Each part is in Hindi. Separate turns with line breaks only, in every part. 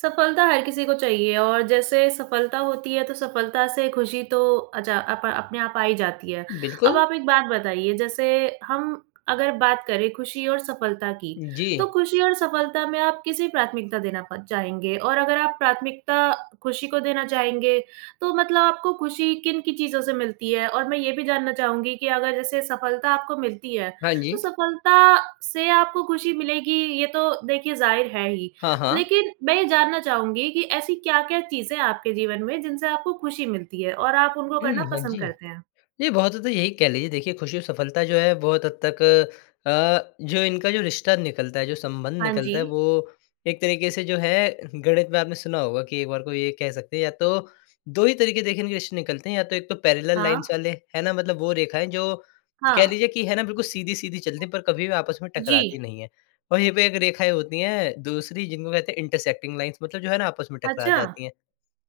सफलता हर किसी को चाहिए है और जैसे सफलता होती है तो सफलता से खुशी तो अच्छा अपा अपने आप आ ही जाती है। अब
बिल्कुल।
आप एक बात बताइए, जैसे हम अगर बात करें खुशी और सफलता की, तो
जी।
खुशी और सफलता में आप किसी प्राथमिकता देना प चाहेंगे? और अगर आप प्राथमिकता खुशी को देना चाहेंगे, तो मतलब आपको खुशी किन-किन चीज़ों से मिलती है? और मैं ये भी जानना चाहूँगी कि अगर जैसे सफलता आपको मिलती है,
हाँ
तो
जी।
सफलता से आपको खुशी मिलेगी, ये तो देखिए ज़ाहिर है ही।
हाँ, हाँ।
लेकिन मैं ये जानना चाहूँगी कि ऐसी क्या-क्या चीज़ें हैं आपके जीवन में जिनसे आपको खुशी मिलती है और आप उनको
हुँ,
करना
हुँ। हाँ
पसंद
जी,
करते हैं?
ये बहुत हद तक यही कह लीजिए देखिए खुशी और सफलता जो है बहुत हद तक अ, जो इनका जो रिश्ता निकलता है, जो संबंध
हाँ
निकलता है
जी।
वो एक तरीके से जो है गणित में आपने सुना होगा कि एक बार को ये कह सकते हैं या तो 2 ही तरीके देखिए इनके रिश्ते निकलते हैं या तो 1 तो पैरेलल लाइन्स
हाँ।
वाले, है ना? मतलब वो रेखाएँ जो कह
हाँ।
लीजिए कि है ना? बिल्कुल सीधी-सीधी चलती हैं पर कभी भी आपस में
जी।
टकराती नहीं हैं। और यहीं पे एक रेखाएँ होती हैं दूसरी जिनको कहते हैं इंटरसेक्टिंग लाइन्स मतलब जो है ना आपस में टकरा
अच्छा।
जाती हैं।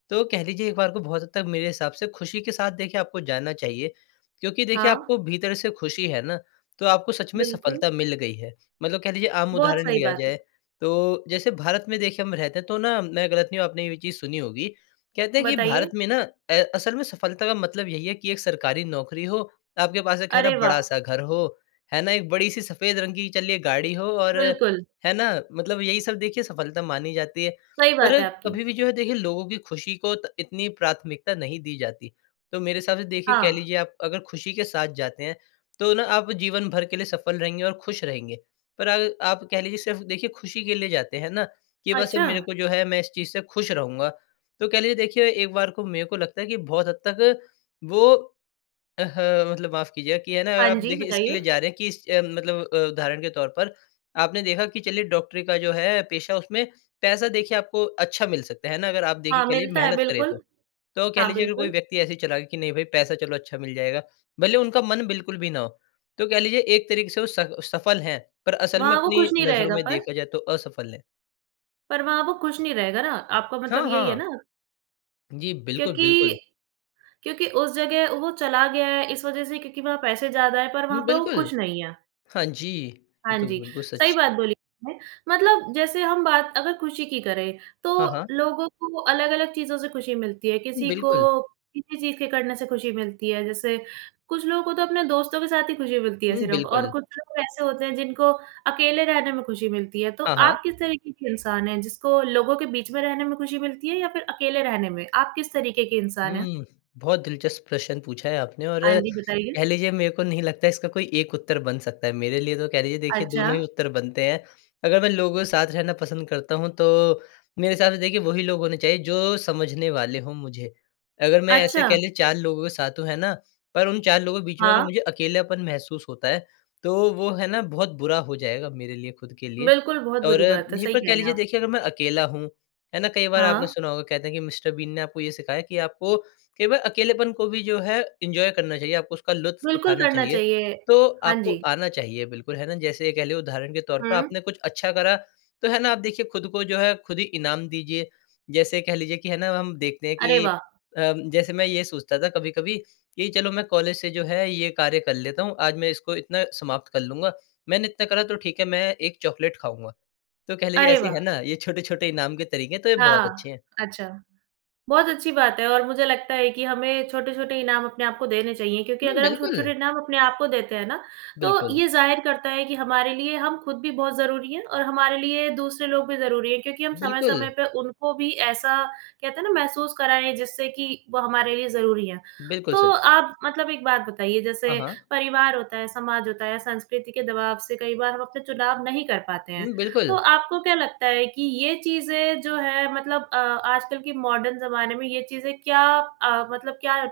तो कह लीजिए एक बार को बहुत हद तक मेरे हिसाब से खुशी के साथ देखिए आपको जाना चाहिए, क्योंकि देखिए
हाँ।
आपको भीतर से खुशी है ना, तो आपको सच में
बिल्कुल।
सफलता मिल गई है। मतलब कह लीजिए आम
बहुत
उदाहरण
सही
लिया
बात है।
जाए, तो जैसे भारत में देखिए हम रहते तो ना मैं गलत नहीं हूँ आपने ये भी चीज़ सुनी होगी, कहते हैं कि भारत
बताइए?
में ना अ, असल में सफलता का मतलब यही है कि एक सरकारी नौकरी हो, आपके पास एक है ना
अरे वाह!
बड़ा-सा घर हो, है ना? एक बड़ी-सी सफेद रंग की चलिए गाड़ी हो और
बिल्कुल।
है ना? मतलब यही सब देखिए सफलता मानी जाती है,
सही बात
पर
है आपकी।
कभी भी जो है देखिए लोगों की खुशी को त इतनी प्राथमिकता नहीं दी जाती। तो मेरे हिसाब से देखिए कह
हाँ।
लीजिए आप अगर खुशी के साथ जाते हैं, तो ना आप जीवन भर के लिए सफल रहेंगे और खुश रहेंगे, पर अर आप कह लीजिए सिर्फ देखिए खुशी के लिए जाते हैं ना, कि बस मेरे
अच्छा।
को जो है मैं इस चीज़ से खुश रहूँगा, तो कह लीजिए देखिए एक बार को मेरे को लगता है कि बहुत हद तक वो अ, ह मतलब माफ कीजिए कि है ना
हाँ
आप
जी,
देखिए इसके लिए
बताइए।
जा रहे हैं कि इस अ, मतलब अ, उदाहरण के तौर पर, आपने देखा कि चलिए डॉक्टरी का जो है पेशा उसमें पैसा देखिए आपको अच्छा मिल सकता है, है ना? अगर आप देखिए,
हाँ,
कह लीजिए
मिलता है
मेहनत करें
बिल्कुल।
तो। तो, कह
हाँ,
लीजिए अगर कोई
बिल्कुल।
व्यक्ति ऐसे ही चला गया कि नहीं भाई पैसा चलो अच्छा मिल जाएगा, भले ही उनका मन बिल्कुल भी ना हो, तो कह लीजिए एक तरीके से वो स सफल हैं, पर असल में
वहाँ वो
अपनी
खुश नहीं
नजरों
रहेगा
में
पर
देखा जाए तो असफल हैं।
पर वहाँ वो खुश नहीं रहेगा ना, आपका मतलब
हाँ,
यही है
हाँ।
ना?
जी, बिल्कुल, बिल्कुल।
क्योंकि क्योंकि उस जगह वो चला गया है, इस वजह से क्योंकि वहाँ पैसे ज़्यादा हैं, पर
हुँ,
वहाँ पे वो
बिल्कुल।
खुश नहीं है।
हाँ जी। ये
हाँ
तो
जी,
बिल्कुल
सही
सच।
बात बोली आपने। मतलब जैसे हम बात अगर खुशी की करें,
हाँ,
तो
हाँ।
लोगों को अलग-अलग चीज़ों से खुशी मिलती है। किसी
बिल्कुल।
को किसी चीज़ के करने से खुशी मिलती है। जैसे कुछ लोगों को तो अपने दोस्तों के साथ ही खुशी मिलती है
हुँ,
सिर्फ़ और
बिल्कुल।
कुछ लोग ऐसे होते हैं, जिनको अकेले रहने में खुशी मिलती है। तो
हाँ, हाँ।
आप किस तरीके के इंसान हैं, जिसको लोगों के बीच में रहने में खुशी मिलती है या फिर अकेले रहने में? आप किस तरीके के इंसान हैं?
हुँ, बहुत दिलचस्प प्रश्न पूछा है आपने और
हाँ जी, बताइए।
कह लीजिए, मेरे को नहीं लगता, इसका कोई एक उत्तर बन सकता है। मेरे लिए तो कह लीजिए, देखिए,
अच्छा।
दोनों ही उत्तर बनते हैं। अगर मैं लोगों के साथ रहना पसंद करता हूँ, तो मेरे हिसाब से, देखिए, वहीं लोग होने चाहिए, जो समझने वाले हों मुझे। अगर मैं, ऐसे
अच्छा।
कह लें, 4 लोगों के साथ हूँ, है ना? पर उन 4 लोगों के बीच में अगर
हाँ।
मुझे अकेलापन महसूस होता है, तो वो, है ना, बहुत बुरा हो जाएगा मेरे लिए, खुद के लिए।
बिल्कुल, बहुत
और
बुरी बात है,
यहीं
सही
पर
कह
कह
रहे हैं
लीजिए,
आप।
देखिए अगर मैं अकेला हूँ, है ना? कई बार आपने
हाँ।
सुना होगा, कहते हैं कि मिस्टर बीन ने आपको ये सिखाया है कि आपको केवल अकेलेपन को भी, जो है, एन्जॉय करना चाहिए, आपको उसका लुत्फ़
बिल्कुल
उठाना
करना
चाहिए।
चाहिए।
तो
हाँ
आपको
जी।
आना चाहिए, बिल्कुल, है ना? जैसे ये कह लें, उदाहरण के तौर पर,
हुँ।
आपने कुछ अच्छा करा, तो है ना, आप देखिए, खुद को जो है, खुद ही इनाम दीजिए। जैसे कह लीजिए कि है ना, हम देखते हैं
अरे,
कि
वाह!
अम, जैसे मैं ये सोचता था कभी-कभी कि, "चलो, मैं कॉलेज से जो है, ये कार्य कर लेता हूँ। आज मैं इसको इतना समाप्त कर लूँगा। मैंने इतना करा, तो ठीक है, मैं एक चॉकलेट खाऊँगा।" तो कह लीजिए,
अरे,
ऐसे है
वाह!
ना, ये छोट-छोटे इनाम के तरीके हैं, तो ये बहुत
हाँ,
अच्छे हैं।
अच्छा। बहुत अच्छी बात है और मुझे लगता है कि हमें छोट-छोटे इनाम अपने आप को देने चाहिए, क्योंकि
हुँ,
अगर हम छोट-छोटे
बिल्कुल।
इनाम अपने आप को देते हैं ना, तो
बिल्कुल।
ये ज़ाहिर करता है कि हमारे लिए हम खुद भी बहुत ज़रूरी है और हमारे लिए दूसरे लोग भी ज़रूरी हैं, क्योंकि हम
बिल्कुल।
समय-समय पे उनको भी ऐसा, कहते हैं ना, महसूस कराएँ, जिससे कि वो हमारे लिए ज़रूरी हैं।
बिल्कुल
तो
सच।
आप मतलब एक बात बताइए, जैसे
हाँ, हाँ।
परिवार होता है, समाज होता है, संस्कृति के दबाव से कई बार हम अपने चुनाव नहीं कर पाते हैं,
हुँ,
तो
बिल्कुल।
आपको क्या लगता है कि ये चीज़ें जो हैं, मतलब अ, आजकल के मॉडर्न ज़माने में ये चीज़ें क्या अ, मतलब क्या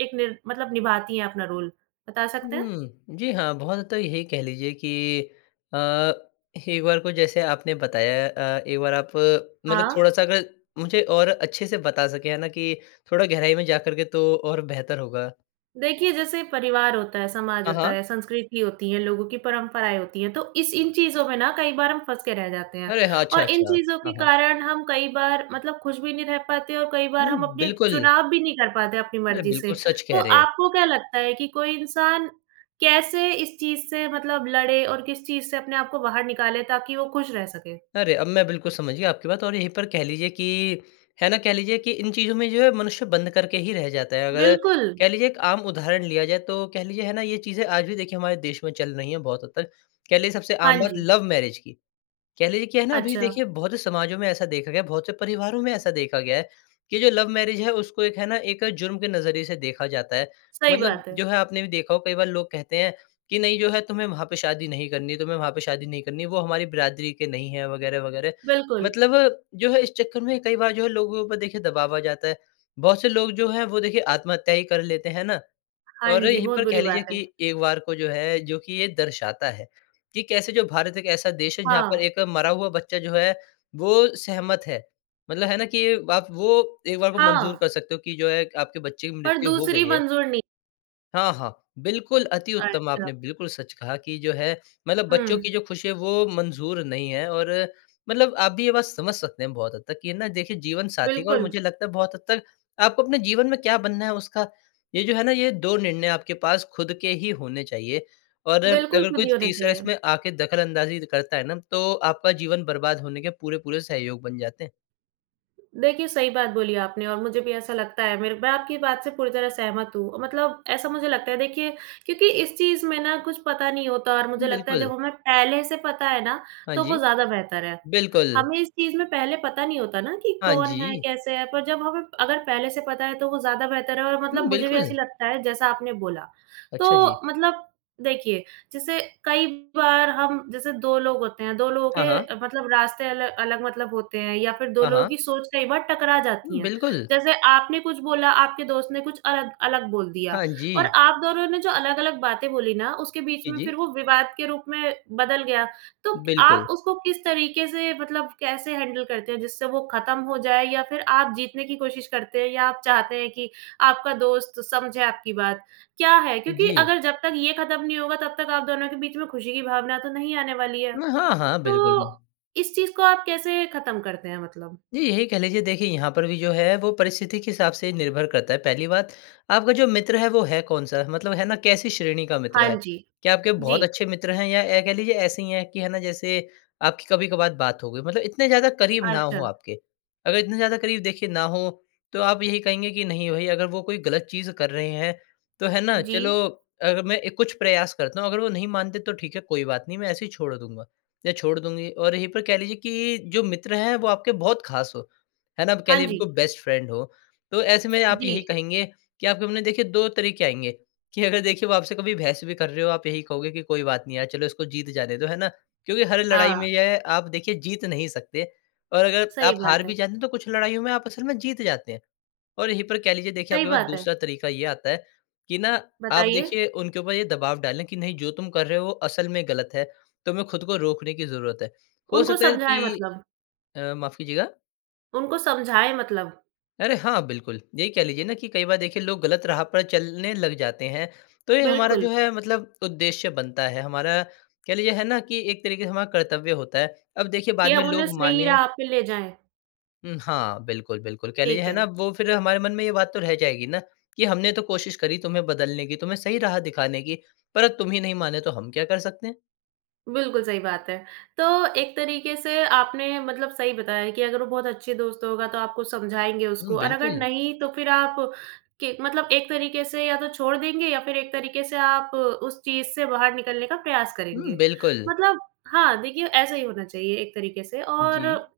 एक निर मतलब निभाती हैं अपना रोल? बता सकते हैं?
हुँ। जी हाँ, बहुत हद तक यही कह लीजिए कि अ, एक बार को जैसे आपने बताया अ, एक बार आप मतलब
हाँ।
थोड़ा-सा अगर मुझे और अच्छे से बता सकें, है ना, कि थोड़ा गहराई में जाकर के, तो और बेहतर होगा।
देखिए, जैसे परिवार होता है, समाज
हाँ,
होता
हाँ।
है, संस्कृति होती है, लोगों की परंपराएँ होती हैं, तो इस इन चीज़ों में ना कई बार हम फँस के रह जाते हैं।
अरे हाँ,
और इन
अच्छा-अच्छा।
चीज़ों
हाँ,
के
हाँ।
कारण हम कई बार मतलब खुश भी नहीं रह पाते और कई बार
हुँ,
हम अपने
बिल्कुल।
चुनाव भी नहीं कर पाते अपनी
अरे
मर्ज़ी से,
बिल्कुल सच
तो
कह रहे हैं।
आपको क्या लगता है कि कोई इंसान कैसे इस चीज़ से मतलब लड़े और किस चीज़ से अपने आप को बाहर निकाले ताकि वो खुश रह सके?
अरे, अब मैं बिल्कुल समझ गया आपकी बात और यहीं पर कह लीजिए कि, है ना? कह लीजिए कि इन चीज़ों में जो है मनुष्य बंद करके ही रह जाता है। अगर
बिल्कुल।
कह लीजिए एक आम उदाहरण लिया जाए तो कह लीजिए है ना? ये चीज़ें आज भी देखिए हमारे देश में चल रही है बहुत हद तक कह लीजिए सबसे
हाँ
आम बात
जी।
लव मैरेज की, कह लीजिए क्या है ना? अभी
अच्छा।
देखिए बहुत से समाजों में ऐसा देखा गया है बहुत से परिवारों में ऐसा देखा गया है कि जो लव मैरेज है उसको एक है ना? एक जुर्म के नज़रिए से देखा जाता है।
सही
मतलब
बात
जो
है।
है आपने भी देखा होगा कई बार लोग कहते है कि नहीं जो है तुम्हे वहाँ पे शादी नहीं करनी है, तुम्हे वहाँ पे शादी नहीं करनी है, वो हमारी बिरादरी के नहीं है वगैरह-वगैरह।
बिल्कुल।
मतलब जो है इस चक्कर में कई बार जो है लोगों के ऊपर देखिए दबाव आ जाता है। बहुत से लोग जो है वो देखिए आत्महत्या ही कर लेते है ना?
हाँ
और
जी,
यही
बहुत
पर
बुरी
कह लीजिए
बात है।
कि एक बार को जो है जो कि ये दर्शाता है, कि कैसे जो भारत एक ऐसा देश है जहाँ पर
हाँ।
एक मरा हुआ बच्चा जो है वो सहमत है, मतलब है ना? कि आप वो एक बार को मंज़ूर
हाँ।
कर सकते हो कि जो है आपके बच्चे की
पर
मृत्यु हो
दूसरी
गई है।
मंजूर नहीं
हाँ, हाँ। बिल्कुल, अति उत्तम
अच्छा।
आपने बिल्कुल सच कहा कि जो है मतलब बच्चों
हुँ।
की जो ख़ुशी है वो मंज़ूर नहीं है और मतलब आप भी ये बात समझ सकते हैं बहुत हद तक कि ना देखिए जीवन साथी का और
बिल्कुल।
मुझे लगता है बहुत हद तक आपको अपने जीवन में क्या बनना है उसका, ये जो है ना ये 2 निर्णय आपके पास ख़ुद के ही होने चाहिए। और
बिल्कुल,
अगर कोई
खुद ही होने
तीसरा
चाहिए।
इसमें आके दखलअंदाज़ी करता है ना। तो आपका जीवन बर्बाद होने के पूरे-पूरे सहयोग बन जाते हैं।
देखिए, सही बात बोली आपने और मुझे भी ऐसा लगता है मेरे मैं आपकी बात से पूरी तरह सहमत हूँ। मतलब ऐसा मुझे लगता है देखिए क्योंकि इस चीज़ में ना कुछ पता नहीं होता और मुझे लगता है
बिल्कुल।
जब हमें पहले से पता है ना,
हाँ
तो वो
जी।
ज़्यादा बेहतर है।
बिल्कुल।
हमें इस चीज़ में पहले पता नहीं होता ना कि
हाँ
कौन है,
जी।
कैसे है? पर जब हमें अगर पहले से पता है तो वो ज़्यादा बेहतर है और
हुँ,
मतलब मुझे भी
बिल्कुल।
ऐसा लगता है जैसा आपने बोला।
अच्छा जी।
तो मतलब देखिए, जैसे कई बार हम जैसे 2 लोग होते हैं, 2 लोगों
हाँ, हाँ।
के मतलब रास्ते अलग अलग मतलब होते हैं या फ़िर 2
हाँ,
लोगों
हाँ।
की सोच कई बार टकरा जाती
हुँ,
है।
बिल्कुल।
जैसे आपने कुछ बोला, आपके दोस्त ने कुछ अलग अलग बोल दिया
हाँ
और
जी।
आप दोनों ने जो अलग-अलग बातें बोली ना उसके बीच
जी,
में
जी।
फ़िर वो विवाद के रूप में बदल गया। तो आप
बिल्कुल।
उसको किस तरीके से, मतलब कैसे हैंडल करते हैं? जिससे वो ख़त्म हो जाए या फ़िर आप जीतने की कोशिश करते हैं या आप चाहते हैं कि आपका दोस्त समझे आपकी बात, क्या है? क्योंकि
जी।
अगर जब तक ये ख़त्म नहीं होगा तब तक आप दोनों के बीच में ख़ुशी की भावना तो नहीं आने वाली है।
उम, हाँ, हाँ। बिल्कुल।
तो इस चीज़ को आप कैसे ख़त्म करते हैं मतलब?
जी, यही कह लीजिए देखिए यहाँ पर भी जो है वो परिस्थिति के हिसाब से निर्भर करता है। पहली बात आपका जो मित्र है वो है कौन-सा? मतलब है ना, कैसी श्रेणी का मित्र
हाँ
है?
जी।
क्या आपके बहुत
जी।
अच्छे मित्र हैं या ए, कह लीजिए ऐसे ही है कि है ना जैसे आपकी कभी-कभार बात हो गई, मतलब इतने ज़्यादा करीब ना हो
अच्छा।
आपके। अगर इतने ज़्यादा करीब देखिए ना हो, तो आप यही कहेंगे कि नहीं भई अगर वो कोई गलत चीज़ कर रहे हैं, तो है ना चलो
जी।
अगर मैं कुछ प्रयास करता हूँ, अगर वो नहीं मानते तो ठीक है कोई बात नहीं मैं ऐसे ही छोड़ दूँगा या छोड़ दूँगी। और यही पर कह लीजिए कि जो मित्र है वो आपके बहुत ख़ास हो, है ना? कह
हाँ
लीजिए
जी।
बिल्कुल, बेस्ट फ्रेंड हो। तो ऐसे में आप
जी।
यही कहेंगे कि आपके मन में देखिए 2 तरीके आएँगे कि अगर देखिए, वो आपसे कभी बहस भी कर रहे हो आप यही कहोगे कि कोई बात नहीं यार चलो इसको जीत जाने दो, है ना? क्योंकि हर लड़ाई में
हाँ।
यह आप देखिए जीत नहीं सकते और अगर
सही
आप हार
बात
भी
है।
जाते हैं, तो कुछ लड़ाइयों में आप असल में जीत जाते हैं। और यहीं पर कह लीजिए देखिए,
सही
आपके पास
बात है।
दूसरा तरीका ये आता है कि ना आप
बताइए?
देखिए उनके ऊपर ये दबाव डालें कि नहीं जो तुम कर रहे हो, वो असल में गलत है तुम्हें खुद को रोकने की ज़रूरत है। हो
उनको
सकता है
समझाएँ
कि
मतलब।
अ, माफ़ कीजिएगा।
उनको समझाएँ मतलब।
अरे! हाँ, बिल्कुल। यही कह लीजिए ना, कि कई बार देखिए, लोग गलत राह पर चलने लग जाते हैं। तो ये हमारा जो
बिल्कुल।
है, मतलब उद्देश्य बनता है, हमारा, कह लीजिए, है ना कि एक तरीके से हमारा कर्तव्य होता है। अब देखिए,
कि
बाद में
हम उन्हें
लोग
सही
मानें
राह पे ले जाएँ।
उम, हाँ, बिल्कुल, बिल्कुल। कह लीजिए
ठीक
है ना,
है।
वो फिर हमारे मन में ये बात तो रह जाएगी ना, कि, "हमने तो कोशिश करी तुम्हें बदलने की, तुम्हें सही राह दिखाने की, पर अब तुम ही नहीं माने, तो हम क्या कर सकते हैं?"
बिल्कुल सही बात है। तो एक तरीके से आपने मतलब सही बताया कि अगर वो बहुत अच्छे दोस्त होगा, तो आपको समझाएँगे
हुँ,
उसको और अगर
बिल्कुल।
नहीं तो फिर आप, कि मतलब एक तरीके से या तो छोड़ देंगे या फिर एक तरीके से आप उस चीज़ से बाहर निकलने का प्रयास
हुँ,
करेंगे।
बिल्कुल।
मतलब हाँ, देखिए, ऐसा ही होना चाहिए, एक तरीके से
जी।
और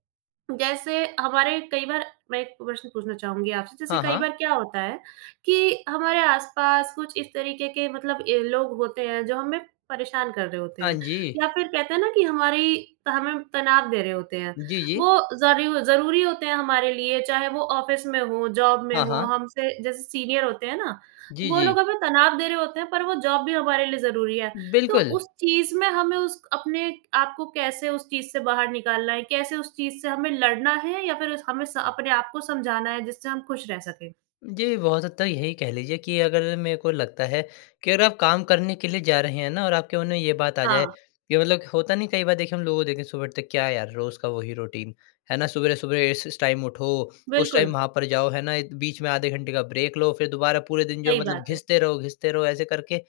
जैसे हमारे कई बार मैं एक प्रश्न पूछना चाहूँगी आपसे। जैसे
हाँ,
कई
हाँ।
बार क्या होता है कि हमारे आस-पास कुछ इस तरीके के मतलब ए, लोग होते हैं, जो हमें परेशान कर रहे होते
हाँ
हैं, या
जी।
फिर कहते हैं ना कि हमारी त हमें तनाव दे रहे होते हैं।
जी, जी।
वो ज़रू ज़रूरी होते हैं हमारे लिए, चाहे वो ऑफ़िस में हो, जॉब में
हाँ,
हो,
हाँ।
हमसे जैसे सीनियर होते हैं ना,
जी,
वो
जी।
लोग हमें तनाव दे रहे होते हैं, पर वो जॉब भी हमारे लिए ज़रूरी है। तो
बिल्कुल।
उस चीज़ में हमें उस क अपने आपको कैसे उस चीज़ से बाहर निकालना है? कैसे उस चीज़ से हमें लड़ना है या फिर उस हमें स अपने आपको समझाना है, जिससे हम खुश रह सकें?
जी, बहुत हद तक यही कह लीजिए कि अगर मेरे को लगता है कि अगर आप काम करने के लिए जा रहे हैं ना और आपके मन में ये बात आ जाए,
हाँ।
कि मतलब होता नहीं कई बार देखे हम लोगों को देखे सुबह उठते ही क्या यार रोज़ का वही रूटीन है ना? सवेरे-सवेरे इस इस टाइम उठो, उस टाइम
बिल्कुल।
वहाँ पर जाओ है ना, एक बीच में आधे घंटे का ब्रेक लो, फ़िर दोबारा पूरे दिन जो
सही
मतलब
बात है।
घिसते रहो घिसते रहो ऐसे करके।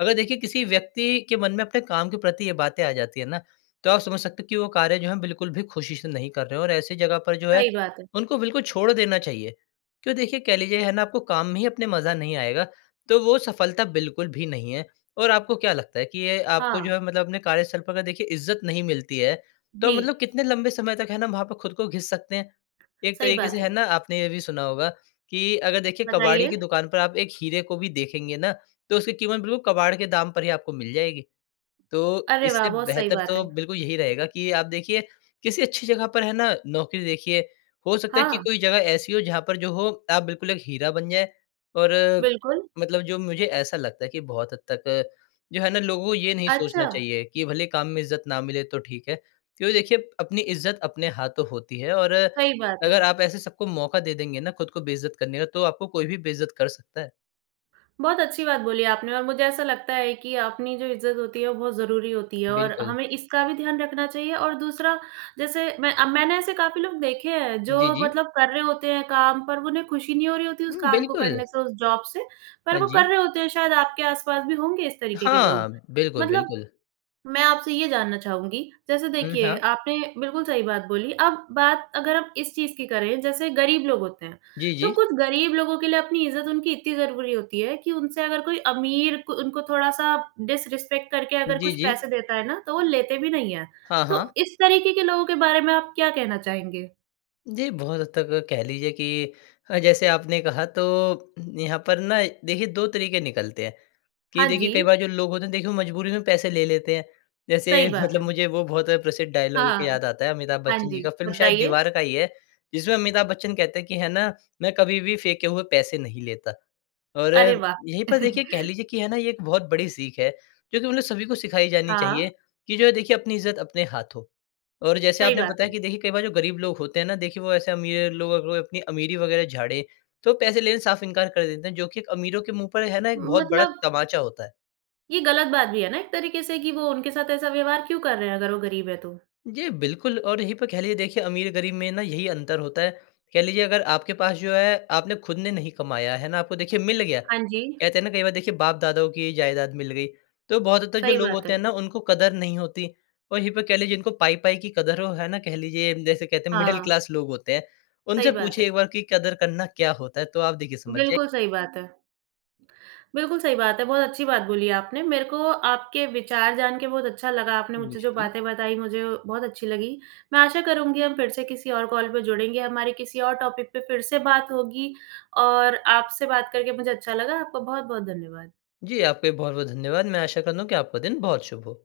अगर देखिए किसी व्यक्ति के मन में अपने काम के प्रति ये बातें आ जाती है ना, तो आप समझ सकते हो कि वो कार्य जो है बिल्कुल भी ख़ुशी से नहीं कर रहे और ऐसी जगह पर जो है
सही बात है।
उनको बिल्कुल छोड़ देना चाहिए। क्यों देखिए, कह लीजिए है ना आपको काम में ही अपने मज़ा नहीं आएगा तो वो सफलता बिल्कुल भी नहीं है। और आपको क्या लगता है कि ये आपको जो
हाँ।
है मतलब अपने कार्यस्थल पर अगर देखिए इज़्ज़त नहीं मिलती है तो मतलब
जी।
कितने लंबे समय तक है ना, वहाँ पे खुद को घिस सकते हैं, एक
सही
तरीके
बात
से है
है।
ना। आपने ये भी सुना होगा कि अगर देखिए कबाड़ी
बताइए।
की दुकान पर आप एक हीरे को भी देखेंगे ना तो उसकी कीमत बिल्कुल कबाड़ के दाम पर ही आपको मिल जाएगी। तो
अरे वाह!
इससे
बहुत सही
बेहतर
बात
तो
है।
बिल्कुल यही रहेगा कि आप देखिए किसी अच्छी जगह पर है ना नौकरी देखिए, हो सकता है कि
हाँ।
कोई जगह ऐसी हो जहाँ पर जो हो आप बिल्कुल एक हीरा बन जाए। और
बिल्कुल।
मतलब जो मुझे ऐसा लगता है कि बहुत हद तक जो है ना लोगों ये नहीं
अच्छा।
सोचना चाहिए कि भले ही काम में इज़्ज़त ना मिले तो ठीक है। क्योंकि देखिए अपनी इज़्ज़त अपने हाथों होती है और
सही बात
अगर
है।
आप ऐसे सबको मौका दे देंगे ना खुद को बेइज़्ज़त करने का, तो आपको कोई भी बेइज़्ज़त कर सकता है।
बहुत अच्छी बात बोली आपने और मुझे ऐसा लगता है कि अपनी जो इज़्ज़त होती है वो बहुत ज़रूरी होती है और
बिल्कुल।
हमें इसका भी ध्यान रखना चाहिए और दूसरा जैसे मैं अ, मैंने ऐसे काफ़ी लोग देखे हैं
जी,
जो
जी।
मतलब कर रहे होते हैं काम पर वो उन्हें खुशी नहीं हो रही होती उस
हुँ,
काम को
बिल्कुल।
करने से उस जॉब से, पर
हाँ
वो कर
जी।
रहे होते हैं शायद आपके आस-पास भी होंगे इस तरीके के
हाँ।
लोग।
बिल्कुल,
मतलब
बिल्कुल।
मैं आपसे ये जानना चाहूँगी जैसे
उम,
देखिए
हाँ।
आपने बिल्कुल सही बात बोली अब बात अगर हम इस चीज़ की करें जैसे गरीब लोग होते हैं।
जी,
तो
जी।
कुछ गरीब लोगों के लिए अपनी इज़्ज़त उनकी इतनी ज़रूरी होती है कि उनसे अगर कोई अमीर क उनको थोड़ा-सा डिसरेस्पेक्ट करके अगर
जी,
कुछ
जी।
पैसे देता है ना तो वो लेते भी नहीं हैं।
हाँ,
तो
हाँ।
इस तरीके के लोगों के बारे में आप क्या कहना चाहेंगे?
जी, बहुत हद तक कह लीजिए कि अ, जैसे आपने कहा तो यहाँ पर ना देखिए 2 तरीके निकलते हैं कि
हाँ
देखिए कई
जी
बार जो लोग होते हैं देखिए वो मजबूरी में पैसे ले लेते हैं। जैसे
सही बात
मतलब
है।
मुझे वो बहुत प्रसिद्ध डायलॉग एक
हाँ।
याद आता है अमिताभ
हाँ
बच्चन जी
जी,
का, फिल्म शायद
बताइए?
दीवार का ही है जिसमें अमिताभ बच्चन कहते कि है ना "मैं कभी भी फेंके हुए पैसे नहीं लेता।" और
अरे वाह!
यही पर देखिए कह लीजिए कि है ना ये एक बहुत बड़ी सीख है क्योंकि उन्हें सभी को सिखाई जानी चाहिए
हाँ।
कि जो है देखिए अपनी इज़्ज़त अपने हाथों। और जैसे
सही
आपने
बात
बताया
है।
कि देखिए कई बार जो गरीब लोग होते हैं ना देखिए वो ऐसे अमीर लोग अगर अपनी अमीरी वग़ैरह झाड़े तो पैसे लेने साफ इंकार कर देते हैं जो कि एक अमीरों के मुँह पर है ना एक बहुत बड़ा
मतलब
तमाचा होता है।
ये गलत बात भी है ना एक तरीके से कि वो उनके साथ ऐसा व्यवहार क्यों कर रहे हैं अगर वो गरीब है तो?
जी बिल्कुल, और यहीं पर कह लीजिए देखिए अमीर-गरीब में ना यही अंतर होता है। कह लीजिए अगर आपके पास जो है आपने खुद ने नहीं कमाया है ना आपको देखिए मिल गया।
हाँ जी।
कहते है ना कई बार देखिए बाप दादाओं की जायदाद मिल गई तो बहुत हद तक जो
सही
लोग
बात
होते हैं
है।
ना उनको कदर नहीं होती। और यहीं पे कह लीजिए इनको पाई-पाई की कदर वो है ना कह लीजिए जैसे कहते हैं मिडल
हाँ।
क्लास लोग होते हैं
सही
उनसे
बात है।
पूछिए एक बार की कदर करना क्या होता है? तो आप देखिए समझ जे
बिल्कुल सही बात है। बिल्कुल सही बात है, बहुत अच्छी बात बोली आपने, मेरे को आपके विचार जान के बहुत अच्छा लगा आपने मुझसे
मुझे
जो
भी।
बातें बताई मुझे बहुत अच्छी लगी। मैं आशा करूँगी हम फिर से किसी और कॉल पे जुड़ेंगे हमारी किसी और टॉपिक पे फिर से बात होगी और आपसे बात करके मुझे अच्छा लगा आपका बहुत-बहुत धन्यवाद।
जी, आपका भी बहुत-बहुत धन्यवाद, मैं आशा करता हुँ कि आपका दिन बहुत शुभ हो।